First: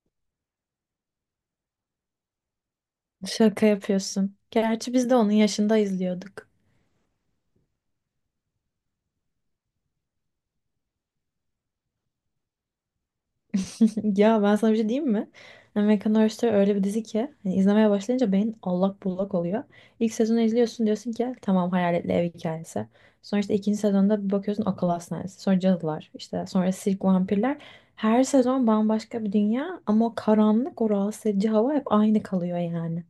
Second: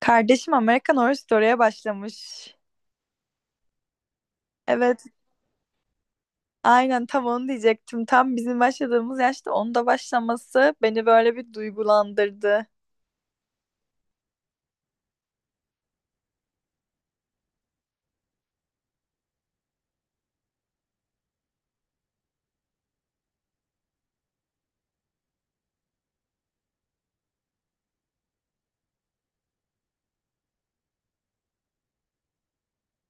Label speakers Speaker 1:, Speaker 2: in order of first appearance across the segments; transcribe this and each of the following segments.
Speaker 1: Kardeşim American Horror Story'e başlamış.
Speaker 2: Şaka yapıyorsun. Gerçi
Speaker 1: Evet,
Speaker 2: biz de onun yaşında izliyorduk.
Speaker 1: aynen tam onu diyecektim. Tam bizim başladığımız yaşta onu da başlaması beni böyle bir duygulandırdı.
Speaker 2: Ya ben sana bir şey diyeyim mi? American Horror Story öyle bir dizi ki hani izlemeye başlayınca beyin allak bullak oluyor. İlk sezonu izliyorsun diyorsun ki tamam hayaletli ev hikayesi. Sonra işte ikinci sezonda bir bakıyorsun akıl hastanesi. Sonra cadılar işte sonra sirk vampirler. Her sezon bambaşka bir dünya ama o karanlık o rahatsız edici hava hep aynı kalıyor yani.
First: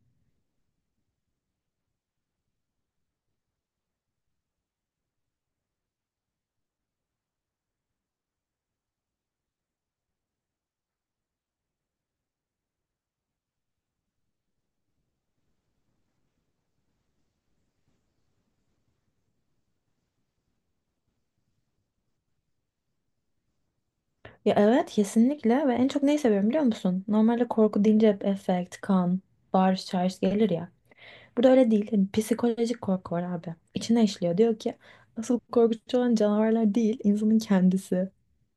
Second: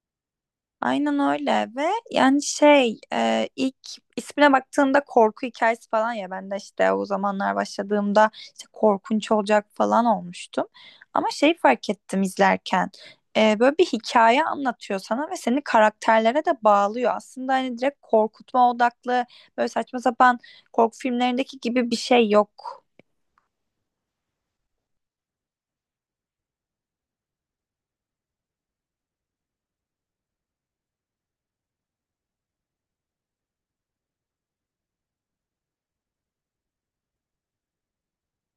Speaker 1: Aynen öyle ve yani şey ilk ismine baktığımda korku hikayesi falan, ya ben de işte o zamanlar başladığımda işte korkunç olacak falan olmuştum. Ama şey fark ettim izlerken, böyle bir hikaye anlatıyor sana ve seni karakterlere de bağlıyor. Aslında hani direkt korkutma odaklı, böyle saçma sapan korku filmlerindeki gibi bir şey yok.
Speaker 2: Ya evet kesinlikle ve en çok neyi seviyorum biliyor musun? Normalde korku deyince hep efekt, kan, bağırış çağırış gelir ya. Burada öyle değil. Hani psikolojik korku var abi. İçine işliyor. Diyor ki asıl korkutucu olan canavarlar değil, insanın kendisi.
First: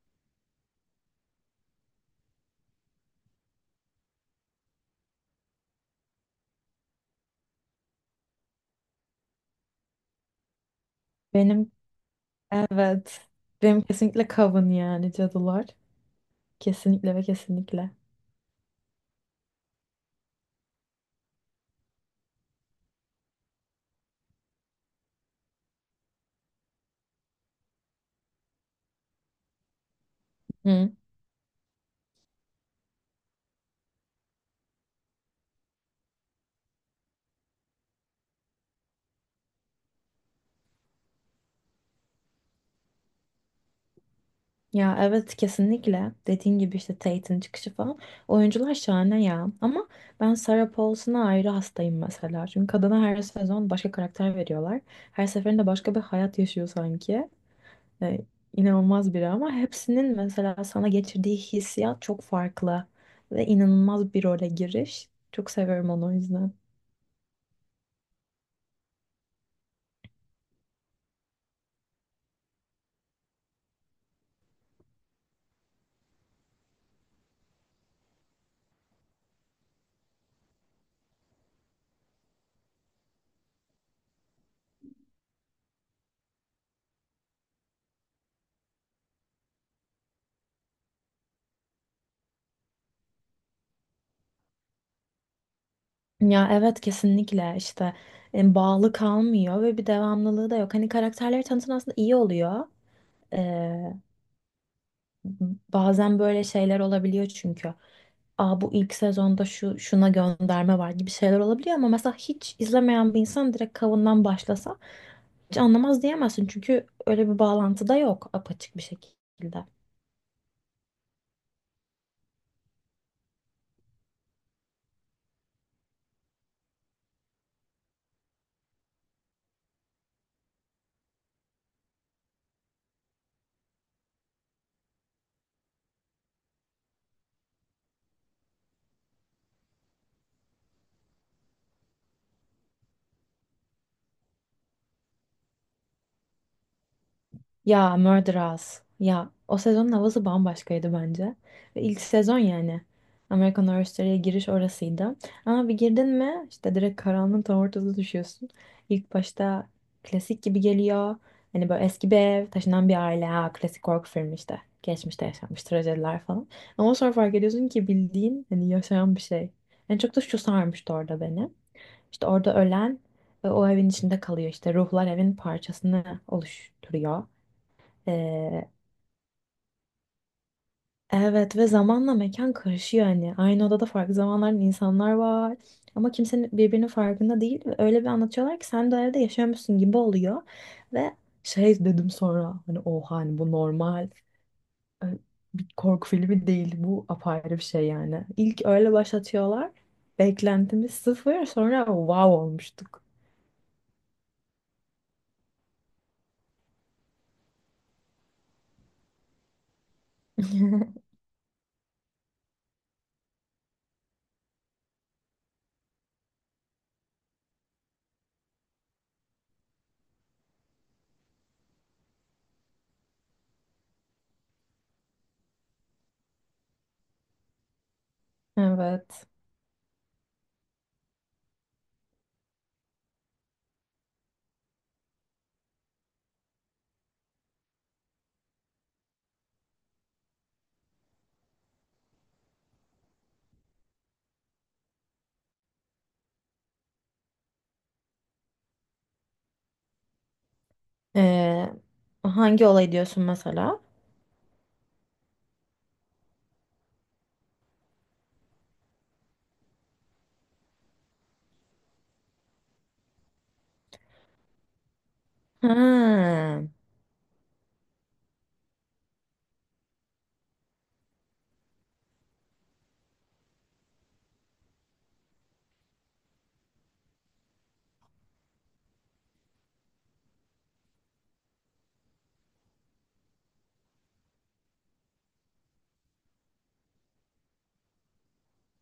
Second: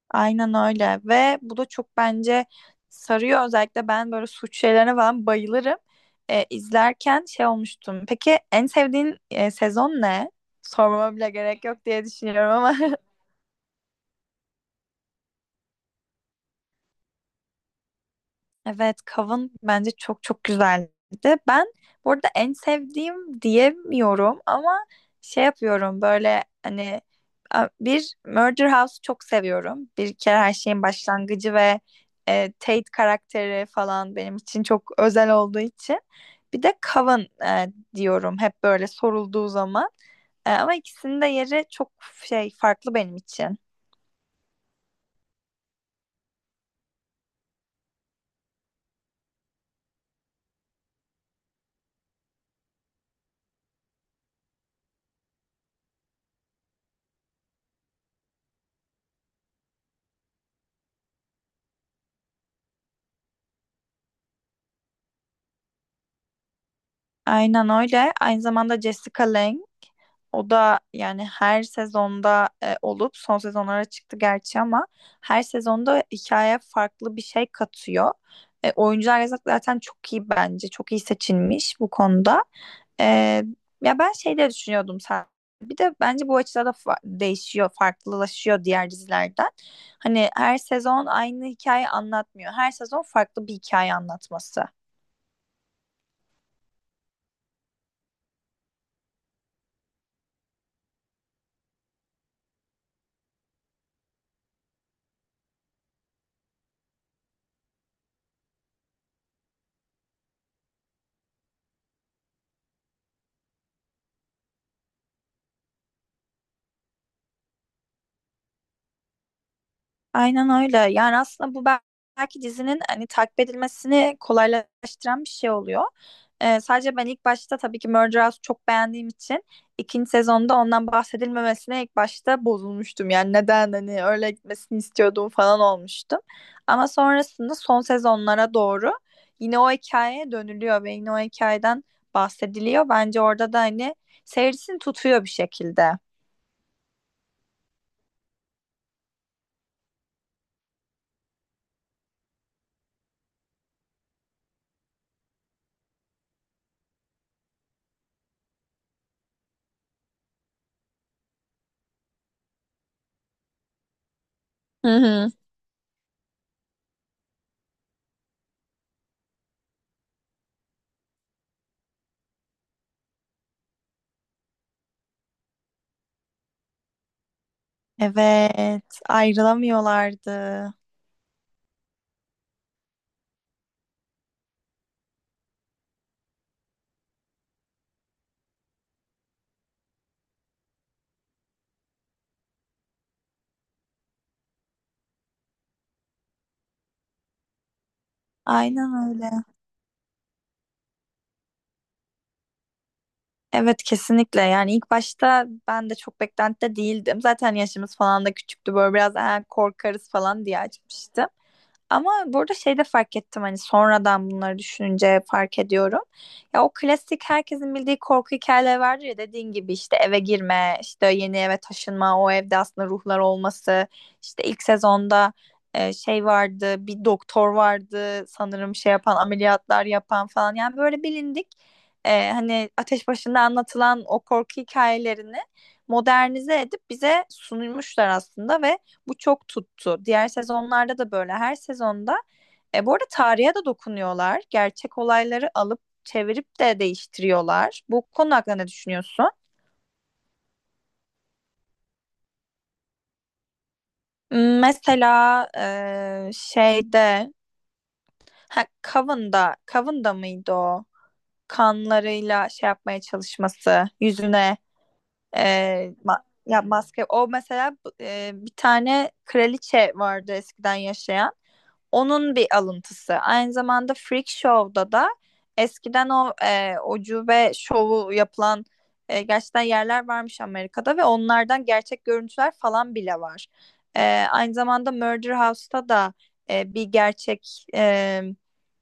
Speaker 1: Aynen öyle ve bu da çok bence sarıyor, özellikle ben böyle suç şeylerine falan bayılırım. İzlerken şey olmuştum. Peki en sevdiğin sezon ne? Sormama bile gerek
Speaker 2: Benim
Speaker 1: yok diye düşünüyorum ama.
Speaker 2: evet. Benim kesinlikle kavun yani cadılar. Kesinlikle ve kesinlikle.
Speaker 1: Evet, Kav'ın bence çok çok güzeldi. Ben burada en sevdiğim diyemiyorum ama şey yapıyorum böyle, hani bir Murder House'u çok seviyorum. Bir kere her şeyin
Speaker 2: Hı.
Speaker 1: başlangıcı ve Tate karakteri falan benim için çok özel olduğu için. Bir de Kav'ın, e, diyorum hep böyle sorulduğu zaman. Ama ikisinin de yeri çok şey farklı benim için.
Speaker 2: Ya evet kesinlikle. Dediğin gibi işte Tate'in çıkışı falan. Oyuncular şahane ya. Ama ben Sarah Paulson'a ayrı hastayım mesela. Çünkü kadına her sezon başka karakter veriyorlar. Her seferinde başka bir hayat yaşıyor sanki. E, inanılmaz biri ama hepsinin mesela sana geçirdiği hissiyat çok farklı ve inanılmaz bir role giriş. Çok seviyorum onu o yüzden.
Speaker 1: Aynen öyle. Aynı zamanda Jessica Lange. O da yani her sezonda olup son sezonlara çıktı gerçi, ama her sezonda hikayeye farklı bir şey katıyor. Oyuncular yazık, zaten çok iyi bence. Çok iyi seçilmiş bu konuda. E, ya ben şey de düşünüyordum sen. Bir de bence bu açıda da değişiyor, farklılaşıyor diğer dizilerden. Hani her sezon aynı hikaye anlatmıyor. Her sezon farklı bir hikaye anlatması.
Speaker 2: Ya evet kesinlikle işte bağlı kalmıyor ve bir devamlılığı da yok. Hani karakterleri tanıtan aslında iyi oluyor. E, Bazen böyle şeyler olabiliyor çünkü. Aa bu ilk sezonda şu şuna gönderme var gibi şeyler olabiliyor ama mesela hiç izlemeyen bir insan direkt kavundan başlasa hiç anlamaz diyemezsin çünkü öyle bir bağlantı da yok apaçık bir şekilde.
Speaker 1: Aynen öyle. Yani aslında bu belki dizinin hani takip edilmesini kolaylaştıran bir şey oluyor. Sadece ben ilk başta tabii ki Murder House çok beğendiğim için, ikinci sezonda ondan bahsedilmemesine ilk başta bozulmuştum. Yani neden hani, öyle gitmesini istiyordum falan olmuştum. Ama sonrasında son sezonlara doğru yine o hikayeye dönülüyor ve yine o hikayeden bahsediliyor. Bence orada da hani seyircisini tutuyor bir şekilde.
Speaker 2: Ya Murderers. Ya o sezonun havası bambaşkaydı bence. Ve ilk sezon yani. American Horror Story'ye giriş orasıydı. Ama bir girdin mi işte direkt karanlığın tam ortasına düşüyorsun. İlk başta klasik gibi geliyor. Hani böyle eski bir ev, taşınan bir aile. Ha, klasik korku filmi işte.
Speaker 1: Hı
Speaker 2: Geçmişte
Speaker 1: hı.
Speaker 2: yaşanmış trajediler falan. Ama sonra fark ediyorsun ki bildiğin hani yaşayan bir şey. En çok da şu sarmıştı orada beni. İşte orada ölen o evin içinde kalıyor. İşte ruhlar evin parçasını oluşturuyor. Ee,
Speaker 1: Evet, ayrılamıyorlardı.
Speaker 2: evet ve zamanla mekan karışıyor hani. Aynı odada farklı zamanların insanlar var. Ama kimsenin birbirinin farkında değil. Ve öyle bir anlatıyorlar ki sen de o evde yaşıyormuşsun gibi oluyor. Ve şey dedim sonra hani oha hani bu normal e, bir korku filmi değil. Bu apayrı bir şey yani. İlk öyle
Speaker 1: Aynen öyle.
Speaker 2: başlatıyorlar. Beklentimiz sıfır sonra wow olmuştuk.
Speaker 1: Evet, kesinlikle. Yani ilk başta ben de çok beklentide değildim. Zaten yaşımız falan da küçüktü. Böyle biraz "Aa, korkarız" falan diye açmıştım. Ama burada şey de fark ettim, hani sonradan bunları düşününce fark ediyorum. Ya o klasik herkesin bildiği korku hikayeleri vardır ya, dediğin gibi işte eve girme, işte yeni eve taşınma, o evde aslında ruhlar olması. İşte ilk sezonda şey vardı, bir doktor vardı sanırım şey yapan,
Speaker 2: Evet.
Speaker 1: ameliyatlar yapan falan. Yani böyle bilindik, hani ateş başında anlatılan o korku hikayelerini modernize edip bize sunulmuşlar aslında ve bu çok tuttu. Diğer sezonlarda da böyle. Her sezonda, bu arada tarihe de dokunuyorlar. Gerçek olayları alıp çevirip de değiştiriyorlar. Bu konu hakkında ne düşünüyorsun?
Speaker 2: Ee, Hangi olay diyorsun mesela?
Speaker 1: Mesela şeyde, ha, Coven'da, Coven'da mıydı o? Kanlarıyla şey yapmaya çalışması, yüzüne e,
Speaker 2: Ha.
Speaker 1: ya maske. O mesela, bir tane kraliçe vardı eskiden yaşayan. Onun bir alıntısı. Aynı zamanda Freak Show'da da eskiden o ucube şovu yapılan gerçekten yerler varmış Amerika'da ve onlardan gerçek görüntüler falan bile var. E, aynı zamanda Murder House'ta da bir gerçek,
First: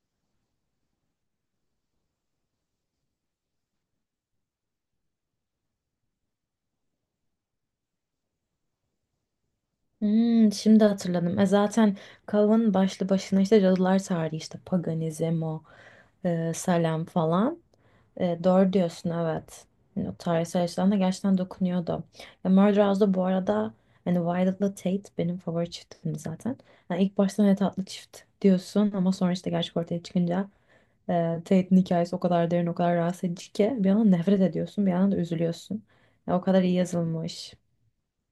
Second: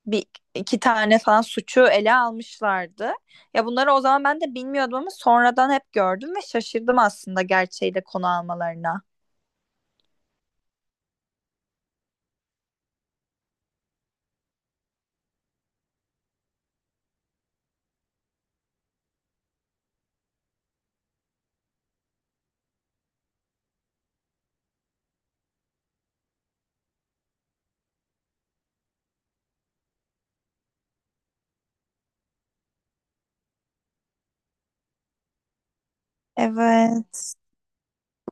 Speaker 1: bir iki tane falan suçu ele almışlardı. Ya bunları o zaman ben de bilmiyordum ama sonradan hep gördüm ve şaşırdım aslında gerçeği de konu almalarına.
Speaker 2: Hmm, şimdi hatırladım. E zaten Kav'ın başlı başına işte cadılar tarihi işte paganizm o Salem falan. E, doğru diyorsun evet. Yani o tarihsel açıdan da gerçekten dokunuyordu. Ya Murder House'da bu arada hani Violet'la Tate benim favori çiftimdi zaten. Yani ilk başta ne tatlı çift diyorsun ama sonra işte gerçek ortaya çıkınca E, Tate'in hikayesi o kadar derin, o kadar rahatsız edici ki bir yandan nefret ediyorsun, bir yandan da üzülüyorsun. Ya, o kadar iyi
Speaker 1: Evet.
Speaker 2: yazılmış.
Speaker 1: O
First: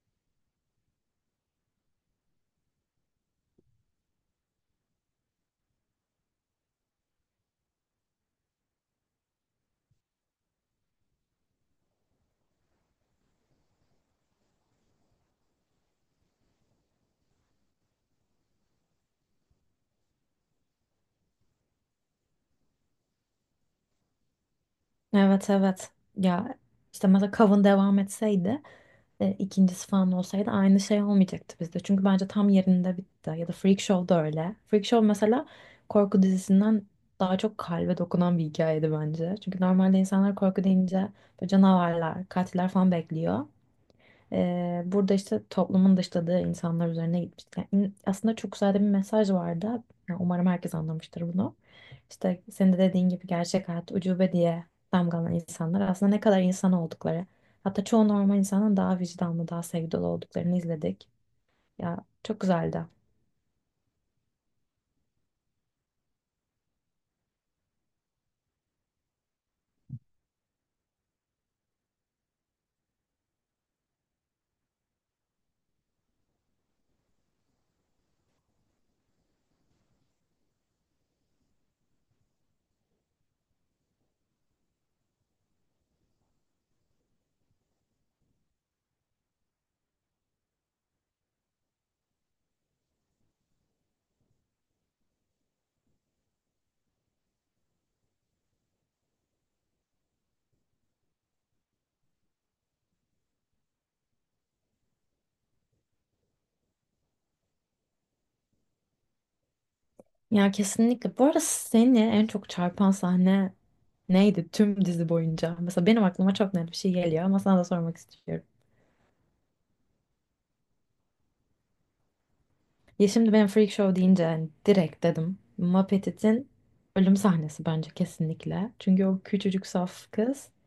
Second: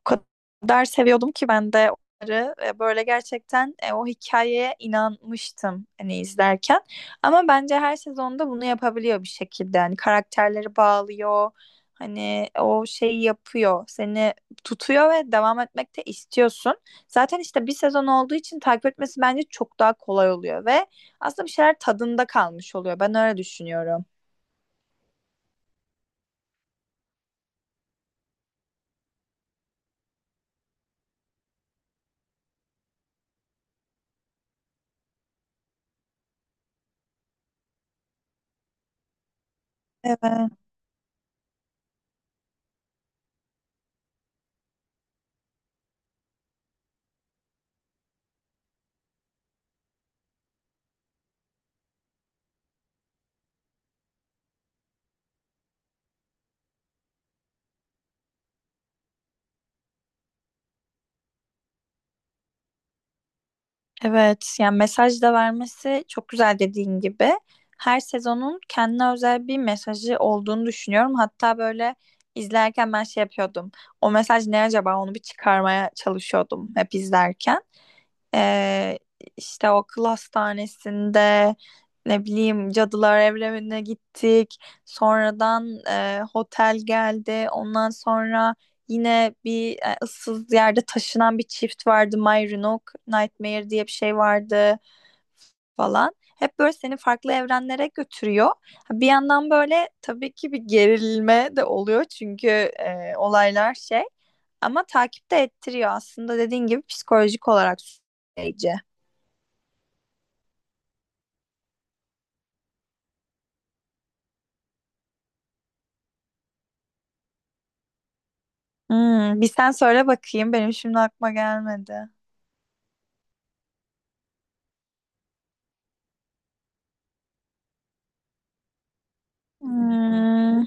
Speaker 1: kadar seviyordum ki ben de onları, böyle gerçekten o hikayeye inanmıştım hani izlerken. Ama bence her sezonda bunu yapabiliyor bir şekilde. Hani karakterleri bağlıyor. Hani o şeyi yapıyor. Seni tutuyor ve devam etmek de istiyorsun. Zaten işte bir sezon olduğu için takip etmesi bence çok daha kolay oluyor ve aslında bir şeyler tadında kalmış oluyor. Ben öyle düşünüyorum.
Speaker 2: Evet evet. Ya işte mesela Kav'ın devam etseydi, ikincisi falan olsaydı aynı şey olmayacaktı bizde. Çünkü bence tam yerinde bitti. Ya da Freak Show da öyle. Freak Show mesela korku dizisinden daha çok kalbe dokunan bir hikayeydi bence. Çünkü normalde insanlar
Speaker 1: Evet,
Speaker 2: korku deyince böyle canavarlar, katiller falan bekliyor. Burada işte toplumun dışladığı insanlar üzerine gitmiş. Yani aslında çok güzel de bir mesaj vardı. Yani umarım herkes anlamıştır bunu. İşte senin de dediğin gibi gerçek hayat ucube diye damgalanan insanlar aslında ne kadar insan oldukları. Hatta çoğu normal insanın daha vicdanlı, daha sevgi dolu olduklarını izledik. Ya çok güzeldi.
Speaker 1: evet. Yani mesaj da vermesi çok güzel, dediğin gibi. Her sezonun kendine özel bir mesajı olduğunu düşünüyorum. Hatta böyle izlerken ben şey yapıyordum. O mesaj ne acaba? Onu bir çıkarmaya çalışıyordum hep izlerken. Ee, işte o akıl hastanesinde, ne bileyim, cadılar evrenine gittik. Sonradan otel geldi. Ondan sonra yine bir ıssız yerde taşınan bir çift vardı. My Roanoke Nightmare diye bir şey vardı falan. Hep böyle seni farklı evrenlere götürüyor. Ha, bir yandan böyle tabii ki bir gerilme de oluyor, çünkü olaylar şey, ama takip de ettiriyor aslında, dediğin gibi psikolojik olarak süreci.
Speaker 2: Ya kesinlikle. Bu arada seni en çok çarpan sahne neydi tüm dizi boyunca? Mesela benim aklıma çok net bir şey geliyor ama sana da sormak istiyorum.
Speaker 1: Bir sen söyle bakayım. Benim şimdi aklıma gelmedi.
Speaker 2: Ya şimdi ben Freak Show deyince yani direkt dedim. Muppet'in ölüm sahnesi bence kesinlikle. Çünkü o küçücük saf kız
Speaker 1: Hmm,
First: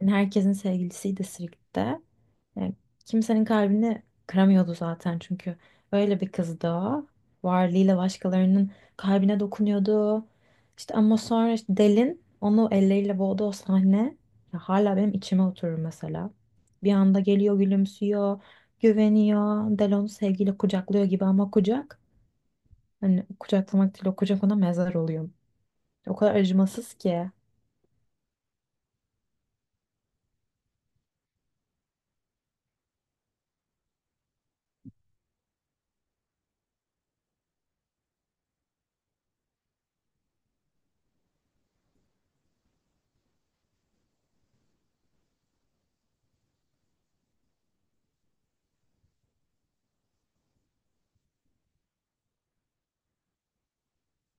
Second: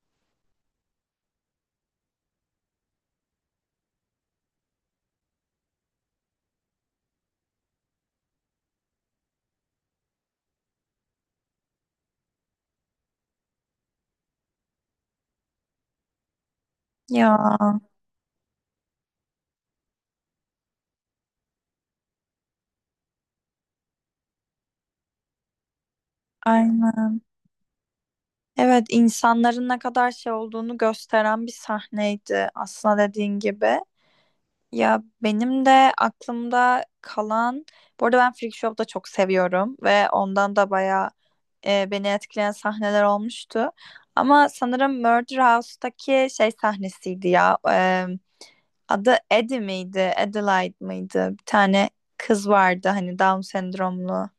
Speaker 2: yani herkesin sevgilisiydi Sirk'te. Yani kimsenin kalbini kıramıyordu zaten çünkü öyle bir kızdı o. Varlığıyla başkalarının kalbine dokunuyordu. İşte ama sonra işte Del'in onu elleriyle boğduğu o sahne ya hala benim içime oturur mesela. Bir anda
Speaker 1: ya
Speaker 2: geliyor gülümsüyor, güveniyor. Del onu sevgiyle kucaklıyor gibi ama kucak. Hani kucaklamak değil o kucak ona mezar oluyor. O kadar acımasız
Speaker 1: aynen.
Speaker 2: ki.
Speaker 1: Evet, insanların ne kadar şey olduğunu gösteren bir sahneydi aslında, dediğin gibi. Ya benim de aklımda kalan, bu arada ben Freak Show'u da çok seviyorum ve ondan da bayağı beni etkileyen sahneler olmuştu. Ama sanırım Murder House'taki şey sahnesiydi ya. Adı Eddie miydi? Adelaide mıydı? Bir tane kız vardı, hani Down sendromlu.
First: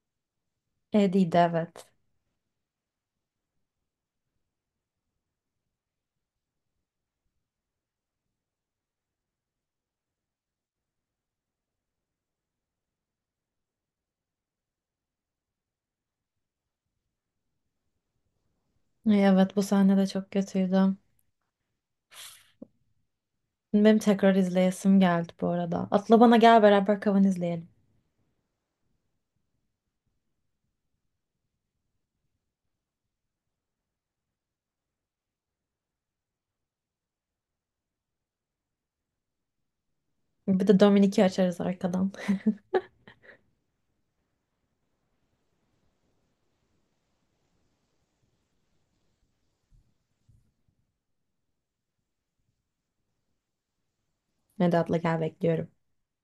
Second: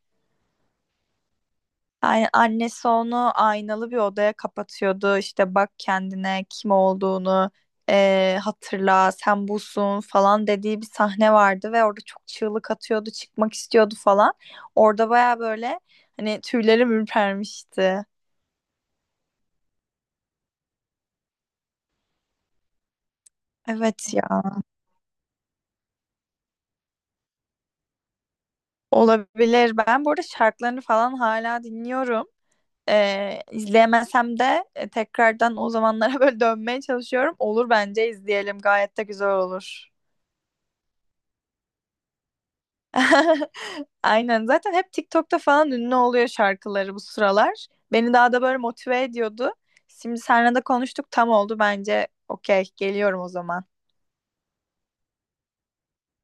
Speaker 2: Eddie'ydi evet.
Speaker 1: Yani annesi onu aynalı bir odaya kapatıyordu. "İşte bak kendine, kim olduğunu hatırla, sen busun" falan dediği bir sahne vardı ve orada çok çığlık atıyordu, çıkmak istiyordu falan. Orada baya böyle hani tüylerim ürpermişti.
Speaker 2: Ay, evet bu sahne de çok kötüydü. Benim
Speaker 1: Evet
Speaker 2: tekrar
Speaker 1: ya,
Speaker 2: izleyesim geldi bu arada. Atla bana gel beraber Kavan izleyelim.
Speaker 1: olabilir. Ben burada şarkılarını falan hala dinliyorum. İzleyemesem de tekrardan o zamanlara böyle dönmeye çalışıyorum. Olur bence, izleyelim. Gayet de güzel olur.
Speaker 2: Bir de Dominik'i açarız arkadan.
Speaker 1: Aynen. Zaten hep TikTok'ta falan ünlü oluyor şarkıları bu sıralar. Beni daha da böyle motive ediyordu. Şimdi seninle de konuştuk, tam oldu bence. Okey, geliyorum o zaman.
Speaker 2: Hadi atla gel bekliyorum.